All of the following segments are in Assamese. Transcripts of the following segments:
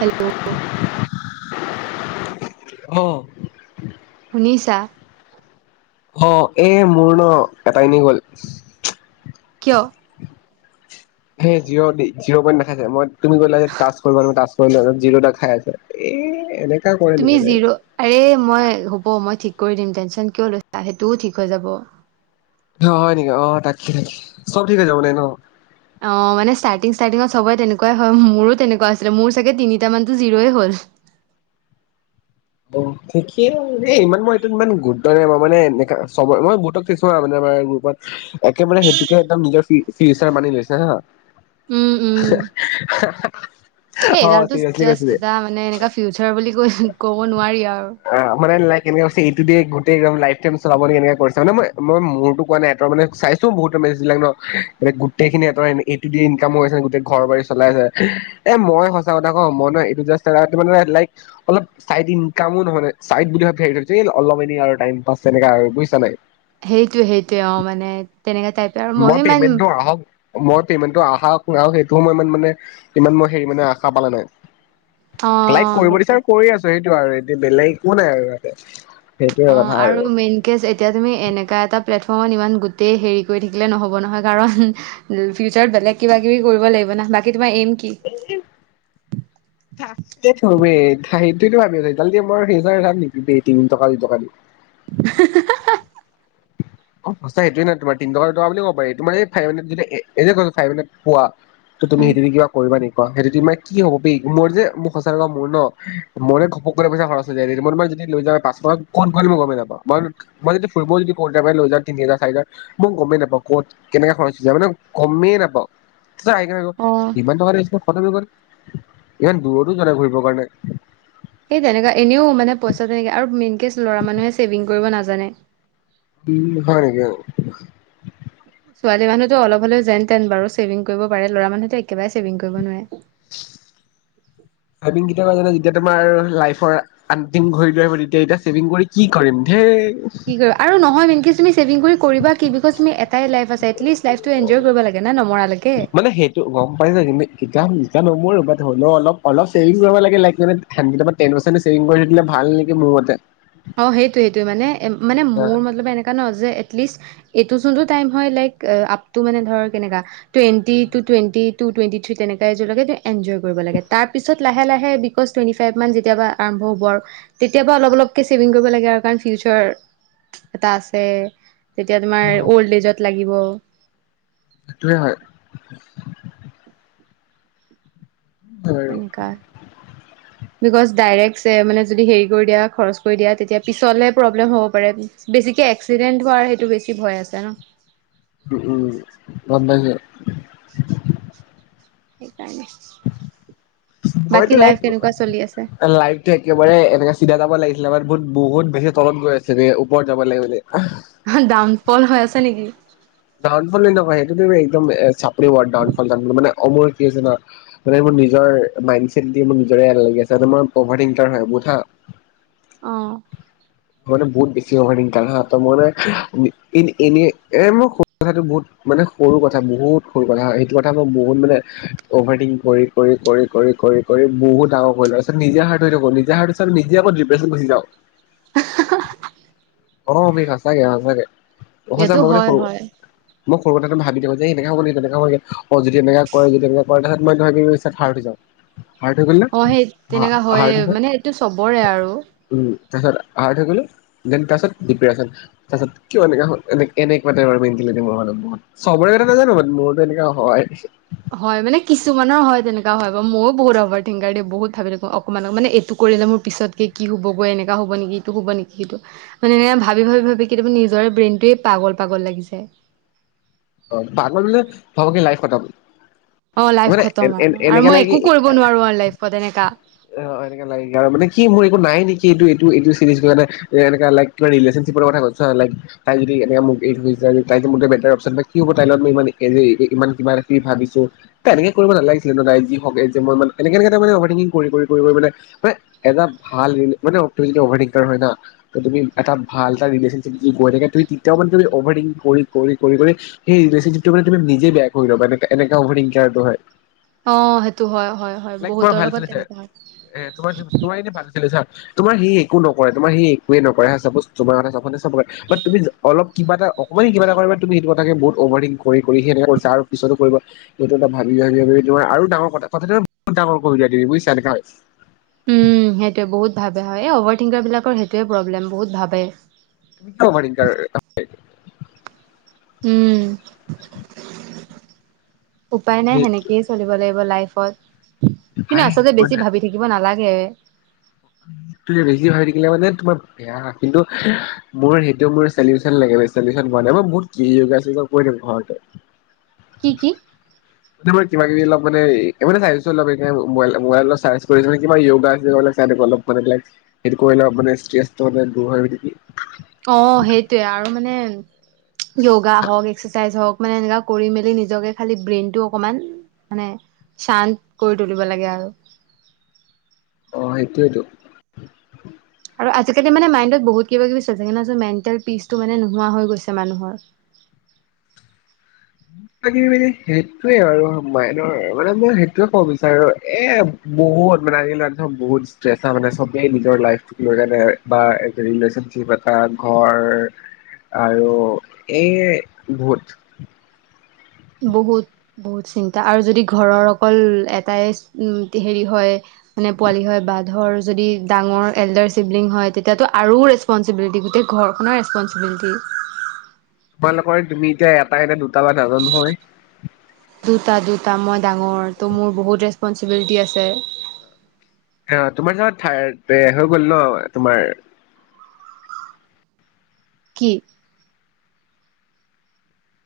হেল্ল' অ' শুনিছা অ এ মোৰ ন এটাই নি গল কিয় হেই জিৰ' দি জিৰ' পইণ্ট দেখাই যে মই তুমি কৰিলোৱা হে তাচ কৰি পালোং তাচ [unintelligible] জিৰ খাই আছে এ এনে তুমি জিৰো আৰে মই হ'ব মই ঠিক কৰি দিম টেনচন কিয় লৈছা সেইটোও ঠিক হৈ যাব। অ হয় নেকি অ থাক থাকি চব ঠিকে যাব নাই ন অ মানে ষ্টাৰ্টিং ষ্টাৰ্টিঙত সবে তেনেকুৱাই হয় মোৰো তেনেকুৱা আছিলে মোৰ চাগে তিনিট মানতো জিৰয়ে হল থিকেইে ইমান মই সেইটো ইমান গুৰুত্ব নাই মানে এনেকা চব মই গোতক থৈছো মানে আমাৰ গ্ৰুপত একে বাৰে সেইটোকে একদম [unintelligible] মানি লৈছে হা অ', এডালতো চিৰিয়াছলি কৈছো জাষ্ট এটা মানে এনেকা ফিউচাৰ বুলি ক'ব নোৱাৰি আৰু অ মানে লাইক কেনেকে কৈছে এইটো দিয়ে গোটেই একম লাইফ টাইম চলাব নেকি এনেকে কৰিছে মানে মই মই মোৰতো কোৱা নাই এতৰ মানে চাইছো বহুতৰ মেছেজবিলাক ন গোটেইখিনি এতৰ এইটো দিয়ে ইনকাম হৈ আছে গোটেই ঘৰৰবাৰি চলাই আছে এ মই সঁচা কথা কওঁ মই ন এইটো জাষ্ট [unintelligible] অলপ চাই দিম কামো নহয় মানে চাইদ বুলি অলপ এনে টাইমপাছ তেনেকা আৰু বুজিছা নাই সেইটোৱে সেইটোৱে অ মানে তেনেকা টাইপে আৰু ময়ো মই ইমান পেমেন্টটো আহক মই পেমেণ্টটো আহা কৰাও সেইটো মই ইমান মানে ইমান মই হেৰি মানে আশা পালা নাই অ অ লাইক কৰিব সেইটোৱে দিছোৰ কৰি আছো সেইটো আৰু এতিয়া বেলেগ একো নাই আৰু ইয়াতে সেইটোৱে অ কথা আৰু মেইন কে এতিয়া তুমি এনেকা এটা প্লেট ফ ইমান গোটেই হেৰি কৰি থাকিলে নহ'ব নহয় কাৰণ ফিউচাৰত বেলেগ কিবা কিবি কৰিব লাগিব ন বাকী তোমা এইম কি ৱেইট [unintelligible] গল্টি আমাৰ হেৰি কৰা কাম নেকি তিন টকা দুটকা দি হে হে হে হাহ সঁচাই সেইটোয়ে ন তোমাৰ তিন টকা দুটকা বুলি কব পাৰি তোমাৰ এই ফাইভ হাণ্ড্ৰেত যদি এ এনেই কৈছো ফাইভ হাণ্ড্ৰেত পোৱা তুমি উম সেইটোদি কিবা কৰিবা নেকি অ সেইটো দি মানে কি হ'ব বে মোৰ যে মোৰ সঁচা কথা মোৰ ন মনে ঘপক কেনে পইচা খৰচ হৈ যায় ৰে মই তোমাক যদি লৈ যাও পাচশ কত গ'ল মই গমে নাপাওঁ মই যদি ফুৰিব যদি কত একেবাৰে লৈ যাওঁ তিনি হাজাৰ চাৰি হাজাৰ মই গমেই নাপাও কত কেনেকে খৰচ হৈ যা মানে গমেই নাপাওঁ ছাইদ হৈ গ অ ইমান টকা আনিছিলো ইমান দূৰতো যোৱা নাই ঘূৰিবৰ কাৰণে এই তেনেকুৱা এনেও মানে পইচা তেনেকে আৰু মেইনকে ল'ৰা মানুহে ছেভিং কৰিব নাজানে উম হয় নেকি ছোৱালী মানুহ অলপ হলেও যেনতেন বাৰু ছেভিং কৰিব পাৰে লৰা মনুহ তো একেবাৰে ছেভিং কৰিব নোৱাৰে। ভাবিং যেতিয়া তোমাৰ লাইফৰ অন্তিম ঘড়ী টো আহিব তেতিয়া। এতিয়া ছেভিং কৰি কি কৰিম ধেই কি কৰিব আৰু নহয় মেনকে তুমি ছেভিং কৰি কৰিবা কি বিকজ তুমি এটাই লাইফ আছে এটলিষ্টজ লাইফটো এনজয় কৰিব লাগে না নমৰালৈকে মানে সেইটো গম পাইছো কিন্তু এতিয়া [unintelligible] জানো মইয়ো বাট হলেও অলপ অলপ ছেভিং কৰিব লাগে লাগিলে মানে [unintelligible] টেন পাৰ্চেন্ট ছেভিং কৰি থলে ভাল নেকি মোৰ মতে অ সেইটোয়েটো মানে মানে মোৰ মতলব এনেকুৱা নহ যে এলিষ্ট এইটো যোনটো টাইম হয় লাইক আপ টু মানে ধৰ কেনেকা twenty two twenty two twenty three তেনেক এযোৰকে এনজয় কৰিব লাগে তাৰপিছত লাহে লাহে বিকজ টুৱেণ্টি ফাইভ মান যেতিয়াবা আৰম্ভ হ'ব আৰু তেতিয়াবা অলপ অলপ ছেভিং কৰিব লাগে আৰু কাৰণ ফিউচাৰ এটা আছে তেতিয়া তোমাৰ অ' অল্ড লিজত লাগে গিব সেতুৱে হয় বাৰু তেনেকাত বিকজ ডাইৰেক্ট মানে যদি হেৰি কৰি দিয়া খৰচ কৰি দিয়া তেতিয়া পিছলে প্ৰব্লেম হ'ব পাৰে। বেছিকে এক্সিডেন্ট হোৱাৰ সেইটো বেছি ভয় আছে ন। উম উম বন্দ যে সেইকাৰণে বাকী মইতো লাইফ কেনেকুৱা চলি আছে? লাইফটো একেবাৰে এনেকে চিধা যাব লাগিছিলে বাৰু বহুত বহুত বেছি তলত গৈ আছে‌ ৰে ওপৰত যাব লাগিব যে ডাউনফল হৈ আছে হয় নিকি ধন ফলে নকয় সেইটো তুমি একদম এ চা [unintelligible] মানে অমল কি হৈছে জানা মানে মোৰ নিজৰ মাইন ছেড দি মোৰ নিজৰে এলাহ লাগিল আছে মানে মই অভাৰ ইনটাৰ হয় মুড হা অহ মই মানে বহুত বেছ অভাৰিংতাল হা ত মই মানে এ এনে মোৰ সৰু কথাটো বহুত মানে সৰু কথা বহুত সৰু কথা সেইটো কথা মই বহুতমানে মানে অভাৰটিং কৰি কৰি কৰি কৰি কৰি কৰি বহুত ডাঙৰ কৰি লো তাৰিছত নিজে হাৰ্ট হৈ থাকো নিজ হাৰ্ট নিজে আকৌ ড্ৰিপেচন গুচি যাওঁ অ অমিৰ সঁচাকে সঁচাকে সঁচা এইটো মই মানে হয় সৰু হয় মই সৰু কথাটো ভাবি দওঁ যে এনেকা হ'ব নেকি তেনেকা অ যদি এমে কৰে যদি এমে কৰে তোছ মই ধি থাৰ উঠ যাওঁ। হাৰ্ড হৈ গ'ল না অ সেই তেনেককা হয়ে হাৰ্ড হৈ মানে এইেইটো চবৰে আৰু। উম তাৰপিছত আহ‌। হাড হৈ গলো দেনাৰনিয় তাৰপিছত পি পিৱাত তাৰপাছত কিয় এনেকুৱা হ'ল এনেকুৱা টাইপ মেনন্টি লাগে মোৰ চবৰে কথা নাজানো মোৰো এনেকুৱা হয়। হয় মানে কিছুমানৰ হয় তেনেকা হয় বা ময়ো বহুত অভাৰ থিংকাৰ দি বহুত ভাবি থাকো অকমানক মানে এইটো কৰিলে। মোৰ পিছতক কি হ'ব গৈ এনেককা হব নেকি এইটো হব নেকি স এইটো মানে এ ভাবি ভাবি ভাবি কেতিয়াবা নিজৰ ব্ৰেইনটোৱে পাগল পাগল লাগি যায়। অ ভাগৰ মানে চবকে লাইফ খতম। অ লাইফ মানে খতম এ আৰু আৰু এনেকা মই লাগে কি একো কৰিব নোৱাৰো আৰু লাইফত এনেকা। অ এনেকা লাগে আৰু মানে কি মোৰ নাই নেকি এইটো এইটোটো চিৰেজ এইটো লোৱা নাই। এনেকুৱা লাইফ ৰিলেশনশ্বিপৰ কথা কৈছা। লাইফ তাই যদি এনে মোক এৰি থৈ গোচি যায়। তাই মোক মেটাৰ অকচন কি। কি হ'ব তাইৰ লগত মোক ইমান এৰেই এই কিমান কি ভাবিছো। তাই এনেকে কৰিব নালাগিছিল ভাবিছো এনেকে কৰিব নালাগিছিলে কি‌ হ'ক তাই লগত ময় ইমান এৰেই নাই য হ যে মই অভাৰিং কৰি কৰি কৰি কৰি মানে এটা ভালৰিলেস্নিপ মানে অভাৰিং কাৰ হয় না মানে তুমি এটা ভাল ৰিলেস্নিপ কৰি থাক তেতিয়াও তুমি অভাৰিং কৰি কৰি কৰি কৰি। এই ৰিলেচিপিটো মানে তুমি নিজে বেয়া কৰি ল'ব এনেকা অভাৰিংকেয়াটো হয়। অ সেইটো হয় হয় হয় লাইক তোমাৰ বহুতৰ ভাল লগত চলিছে তেনেকা হয়। এ তোমাৰ তোমাৰ এনে ভাল আছিলে চা তোমাৰ সি একো নকৰে। তোমাৰ সি একোৱে নকৰে হা চাপজ তমাৰ কথা চাব ব তুমি অলপ কিবা এ অকণমান কিবা এটা কৰো তুমি সেইটো কথে বহুত। অভাৰিং কৰি কৰি কৰি সেনে কৰি আৰু পিছতো কৰিব। সেইটো এটা ভাব ভাবি ভাবি তোমাৰ আৰু ডাঙৰ কথা কথাম বহুত ডাঙৰ কৰিবা তুমি বুজছা এনেকুৱা হয়। উম সেইটোৱে বহুত ভাবে হয় অভাৰ থিংকাৰ বিলাকৰ সেইটোৱে প্ৰব্লেম বহুত ভাবে। তুমি অভাৰিংকাৰ হয়। উম। উপায় নাই সেনেকয়ে চলিব লাগিব। লাইফ ত। কিন্তু আচলতে সেইটো বেছি ভাবি থাকিব নালাগে। হে। তুমে বেছি ভাবি থাকিলে, মানে তোমাৰ বেয়া কিন্তু মোৰ সেইটো মোৰ চিচন লাগে চিচন কৰা নাই মই বহুত ক যোগা কৈ দি ঘৰতে। কি কি? এতিয়া মই কিবা কিবি অলপ মানে চাইএছটো এনে মোবাইলত চাৰ্ছ কৰি কৰি ইওয়োগা। ৰাতিপুৱা অলপ মানে সেটো কৰিলে অলপ মানে স্তেছৰ অলপ দৰ হয় নেকি। অ সেইটোৱে আৰু মানে য়োগা হওঁক এক্সাৰচাইজ হওক মানে এনেকুৱা কৰি মেলি নিজকে খালি ব্ৰেইনটো অকমান মানে চান্ত কৰি তুলিব লাগে আৰু। অ সেইটোটো। আৰু আজিকালি মানে মাইণ্ডত বহুত কিবা কিবি চলিছোগ ন মেণ্টেল পিচটো মানে নোহোৱা হৈ গৈছে মানুহৰ। কিবা কিবি‌ মানে সেইটোৱে আৰু মাইনৰ মানে মই সেইটোৱে কব বিচাৰো এ বহুত মানে আজি কালি লৰা ছোৱালীবোৰ বহুত ষ্টেচাঞ মানে ছবেই নিজৰ লাইফ লৰা এটাই ৰিলেছন চিপ্ এটা ঘৰ আৰু এই বুধ। বহুত বহুত চিন্তা আৰু যদি ঘৰৰ অকল এটাই হেৰি হয় মানে পোৱালি হয় বা ধৰ যদি ডাঙৰ এল্ডাৰ চিবলিং হয় তেতিয়াতো আৰু ৰেচপনচিবিলিটি গোটেই ঘৰখনৰ ৰেচপনচিবিলিটি। তোমালোকৰ তুমি এতিয়া এটা এটা দুটা বা নাজানো হয়। দুটা দুটা মই ডাঙৰ ত' মোৰ বহুত ৰেচপনচিবিলিটি আছে। অ তোমাৰ হিচাপত থাট পে হৈ গ'ল ন তোমাৰ। কি?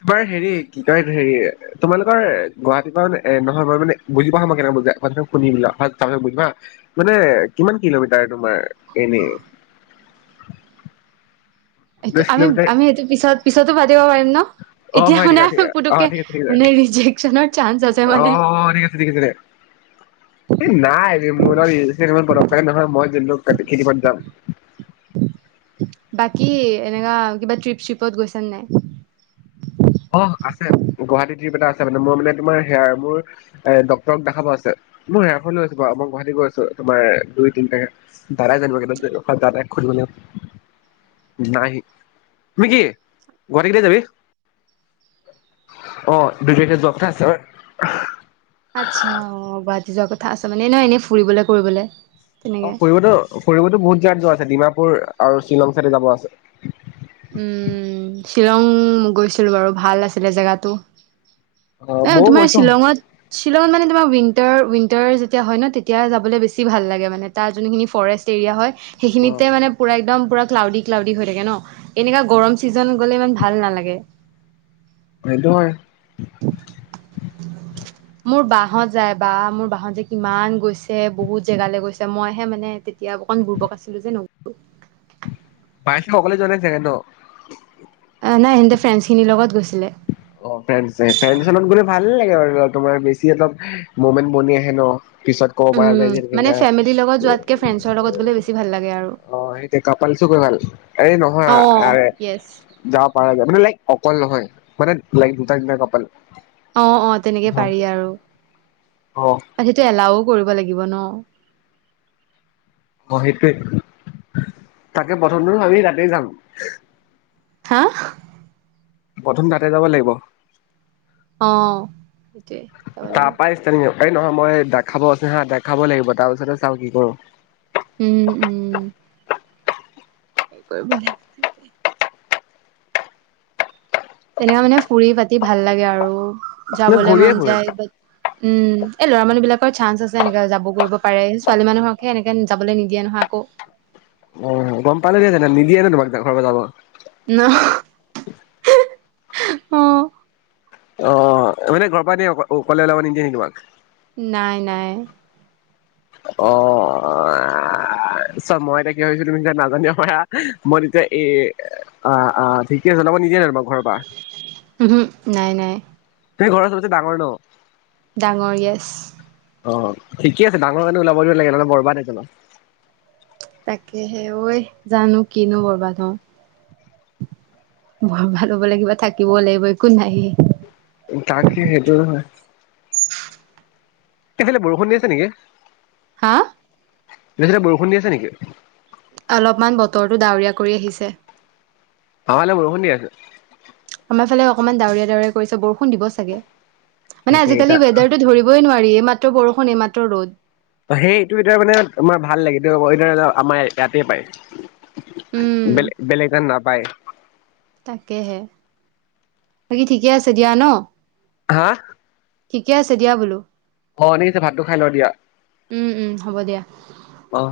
তোমাৰ হেৰি কি কয় হেৰি তোমালোকৰ গুৱাহাটীৰ পৰা এ নহয় মই মানে বুজ পা হ মই কেনেক বুজ শুনিবিলা হয় ত বুজিবা মানে কিমান কিলোমিটাৰ তোমাৰ এনে। এইটো আমি আমি এইটো পিছত পিছতো পাতিব কিলোমিটাৰ পাৰিম ন অ এতিয়া হয় মানে নিকাক অ পুতুককে ঠিক আছে মানে ৰিজেকচনৰ চান্স আছে মানে অহ ঠিক আছে এই নাই মোৰ নহয় মই যোন খেতি প যাম। বাকী এনেকা কিবা ট্ৰিপ চিপত গৈছোন নাই? অ আছে গুৱাহাটী টিপ এ টা আছে। মানে মোৰ মানে তোমাৰ হেয়াৰ মোৰ এ ডক্তটৰক দেখাব আছে মই হেয়াৰখন লৈ আছো বাৰু মই গুৱাহাটী গৈ আছো তোমাৰ দুই তিনটাকে। ধৰোই জানিব দাৰ। নাই তুমি কি গুৱাহাটী কেইতিয়া যাবি। অ দুই তাৰিখে যোৱা কথা আছে। আচ্ছা অ গুৱাহাটী যোৱা কথা আছে মানে নহয় এনেই ফুৰিবলৈ কৰিবলৈ। অ ফুৰিবতো ফুৰিবতো বহুত যাত যোৱা ডিমাপুৰ আৰু শ্বিলং চাইড যাব আছে। উম, শ্বিলং গৈছিলোঁ বাৰু ভাল আছিলে জেগাটো অ এ ময়ো তোমাৰ গৈছো শ্বিলঙত শ্বিলঙত মানে তোমাৰ উাৰ উইণ্টাৰ যেতিয়া হয় ন তেতিয়া যাবলৈ বেছি ভাল লাগে মানে তাৰ যোনখিনি ফৰেষ্ট এৰিয়া হয় অ সেইখিনিতে মানে পুৰা একদম পুৰা ক্লাউডি ক্লাউডি হৈ থাকে ন এনেককাা গৰম ছিজন গ'লে ইমান ভাল নালাগে সেইতু হয়। মোৰ বাহত যায় বা মোৰ বাহত যে কিমান গৈছে বহুত জেগালৈ গৈছে মইহে মানে এয়া অকণুৰ্ব আছিলো যে ন উ আহছ অকলে যোৱা নাই চাগে ন। অ নাইেনেতে ফ্ৰেণ্ড খিনিৰ লগত গৈছিলে অ ফ ফত গলে ভাল লাগে আৰু তোমাৰ বেছি অলপ মমেন্ট বনি আহে ন পিছত কব পৰা উম, যায় যে মানে এনেকা ফেমিলিৰ লগত যোৱাতকে ফ্ৰেণ্ডছৰ লগত গ'লে বেছি ভাল লাগে আৰু অ সেইয়া কপাল চকৈ ভাল এ নহয় আ অ', য়েছ। যাব পৰা যায় মানে লাইক অকল নহয় মানে লাইক দুটা তিটা কাপাল অ অ তেনেকে পাৰি আৰু অ ত সেইটো এলাও কৰিব লাগিব ন অ সেইটোোৱে তাকে প্ৰথমটোো আমি তাতে যাম হা প্ৰথম তাতে যাব লাগিব অ সেইটোৱে যাব তাৰ লাগিব পৰা ষ্টাৰ্টিং এই নহয় মই দেখাব আছে হা দেখাবই লাগিব তাৰ পিছত চাওঁ কি কৰোঁ। উম উম সেই কৰি ভন নথাকে। তেনেকুৱা মানে ফুৰি পাতি ভাল লাগে আৰু নে যাব লাই ঘূৰিয়ে মন ফুৰো যায় উম এই ল'ৰা মানুহ বিলাকৰ চান্স আছে এনেকা যাব কৰিব পাৰে ছোৱালী মানুহকহে এনেকে যাবলে কৰিব পাৰে ছোৱ মানুহকহে এনেকে জাবৰে অ গম পালোহে জান নিদিয়ে ন তোমাক ঘৰৰ পৰা যাব ন অ অ মানে ঘৰ প পৰা নিয় অ অকলে ওলাবা নিদিয়ে তোমাক। নাই নাই অ চ মই এতিয়া কি ভাবছো তুমি নাজানিবা পাৰা মই তেতিয়া এই আহ ঠিকে আ জ মই নিদে নোম ঘৰৰ পৰা উ নাই নাই স ঘৰৰ চবচে ডাঙৰ ন ডাঙৰ গেছ অ ঠিকে আছে ডাঙৰ কাৰণে ওলাব নালাগে নহ'লে বৰবাদ হৈ যাবা তাকেহে ঐ জানো কিনো ববা ধ বৰ ভাল হ'ব ল কিবা থাকিব লাগিব একো নাইয়ে তাকে সেইটো নহয়। এইফালে বৰষুণ দি আছে নেকি? হা তয়া বৰষুণ দি আছে নেকি অলপমান বতৰটো ডাৱৰীয়া কৰি আহিছে। আমা এইয়াট বৰষুণ দি আছে। আমাৰ ফালে অকণমান ডাৱৰীয়া ডাউৰৰি কৰিছে বৰষুণ দিব চাগে। মানে তাকে এতিয়া আজিকালি ৱেডাৰটো ধৰিবই নোৱাৰি এইমাত্ৰ বৰষুণ এইমাত্ৰ ৰ'দ ত' সেইটো এতিয়া মানে তোমাৰ ভাল লাগে এই আমাৰ ইয়াতে পায়। উম বেলে বেলেগ দে নাপাই তাকেহে বাকী ঠিকে আছে দিয়া ন। হা ঠিকে আছে দিয়া বোলো। অ দেৰি হৈছে ভাতটো খাই লওঁ উম উম হ'ব দিয়া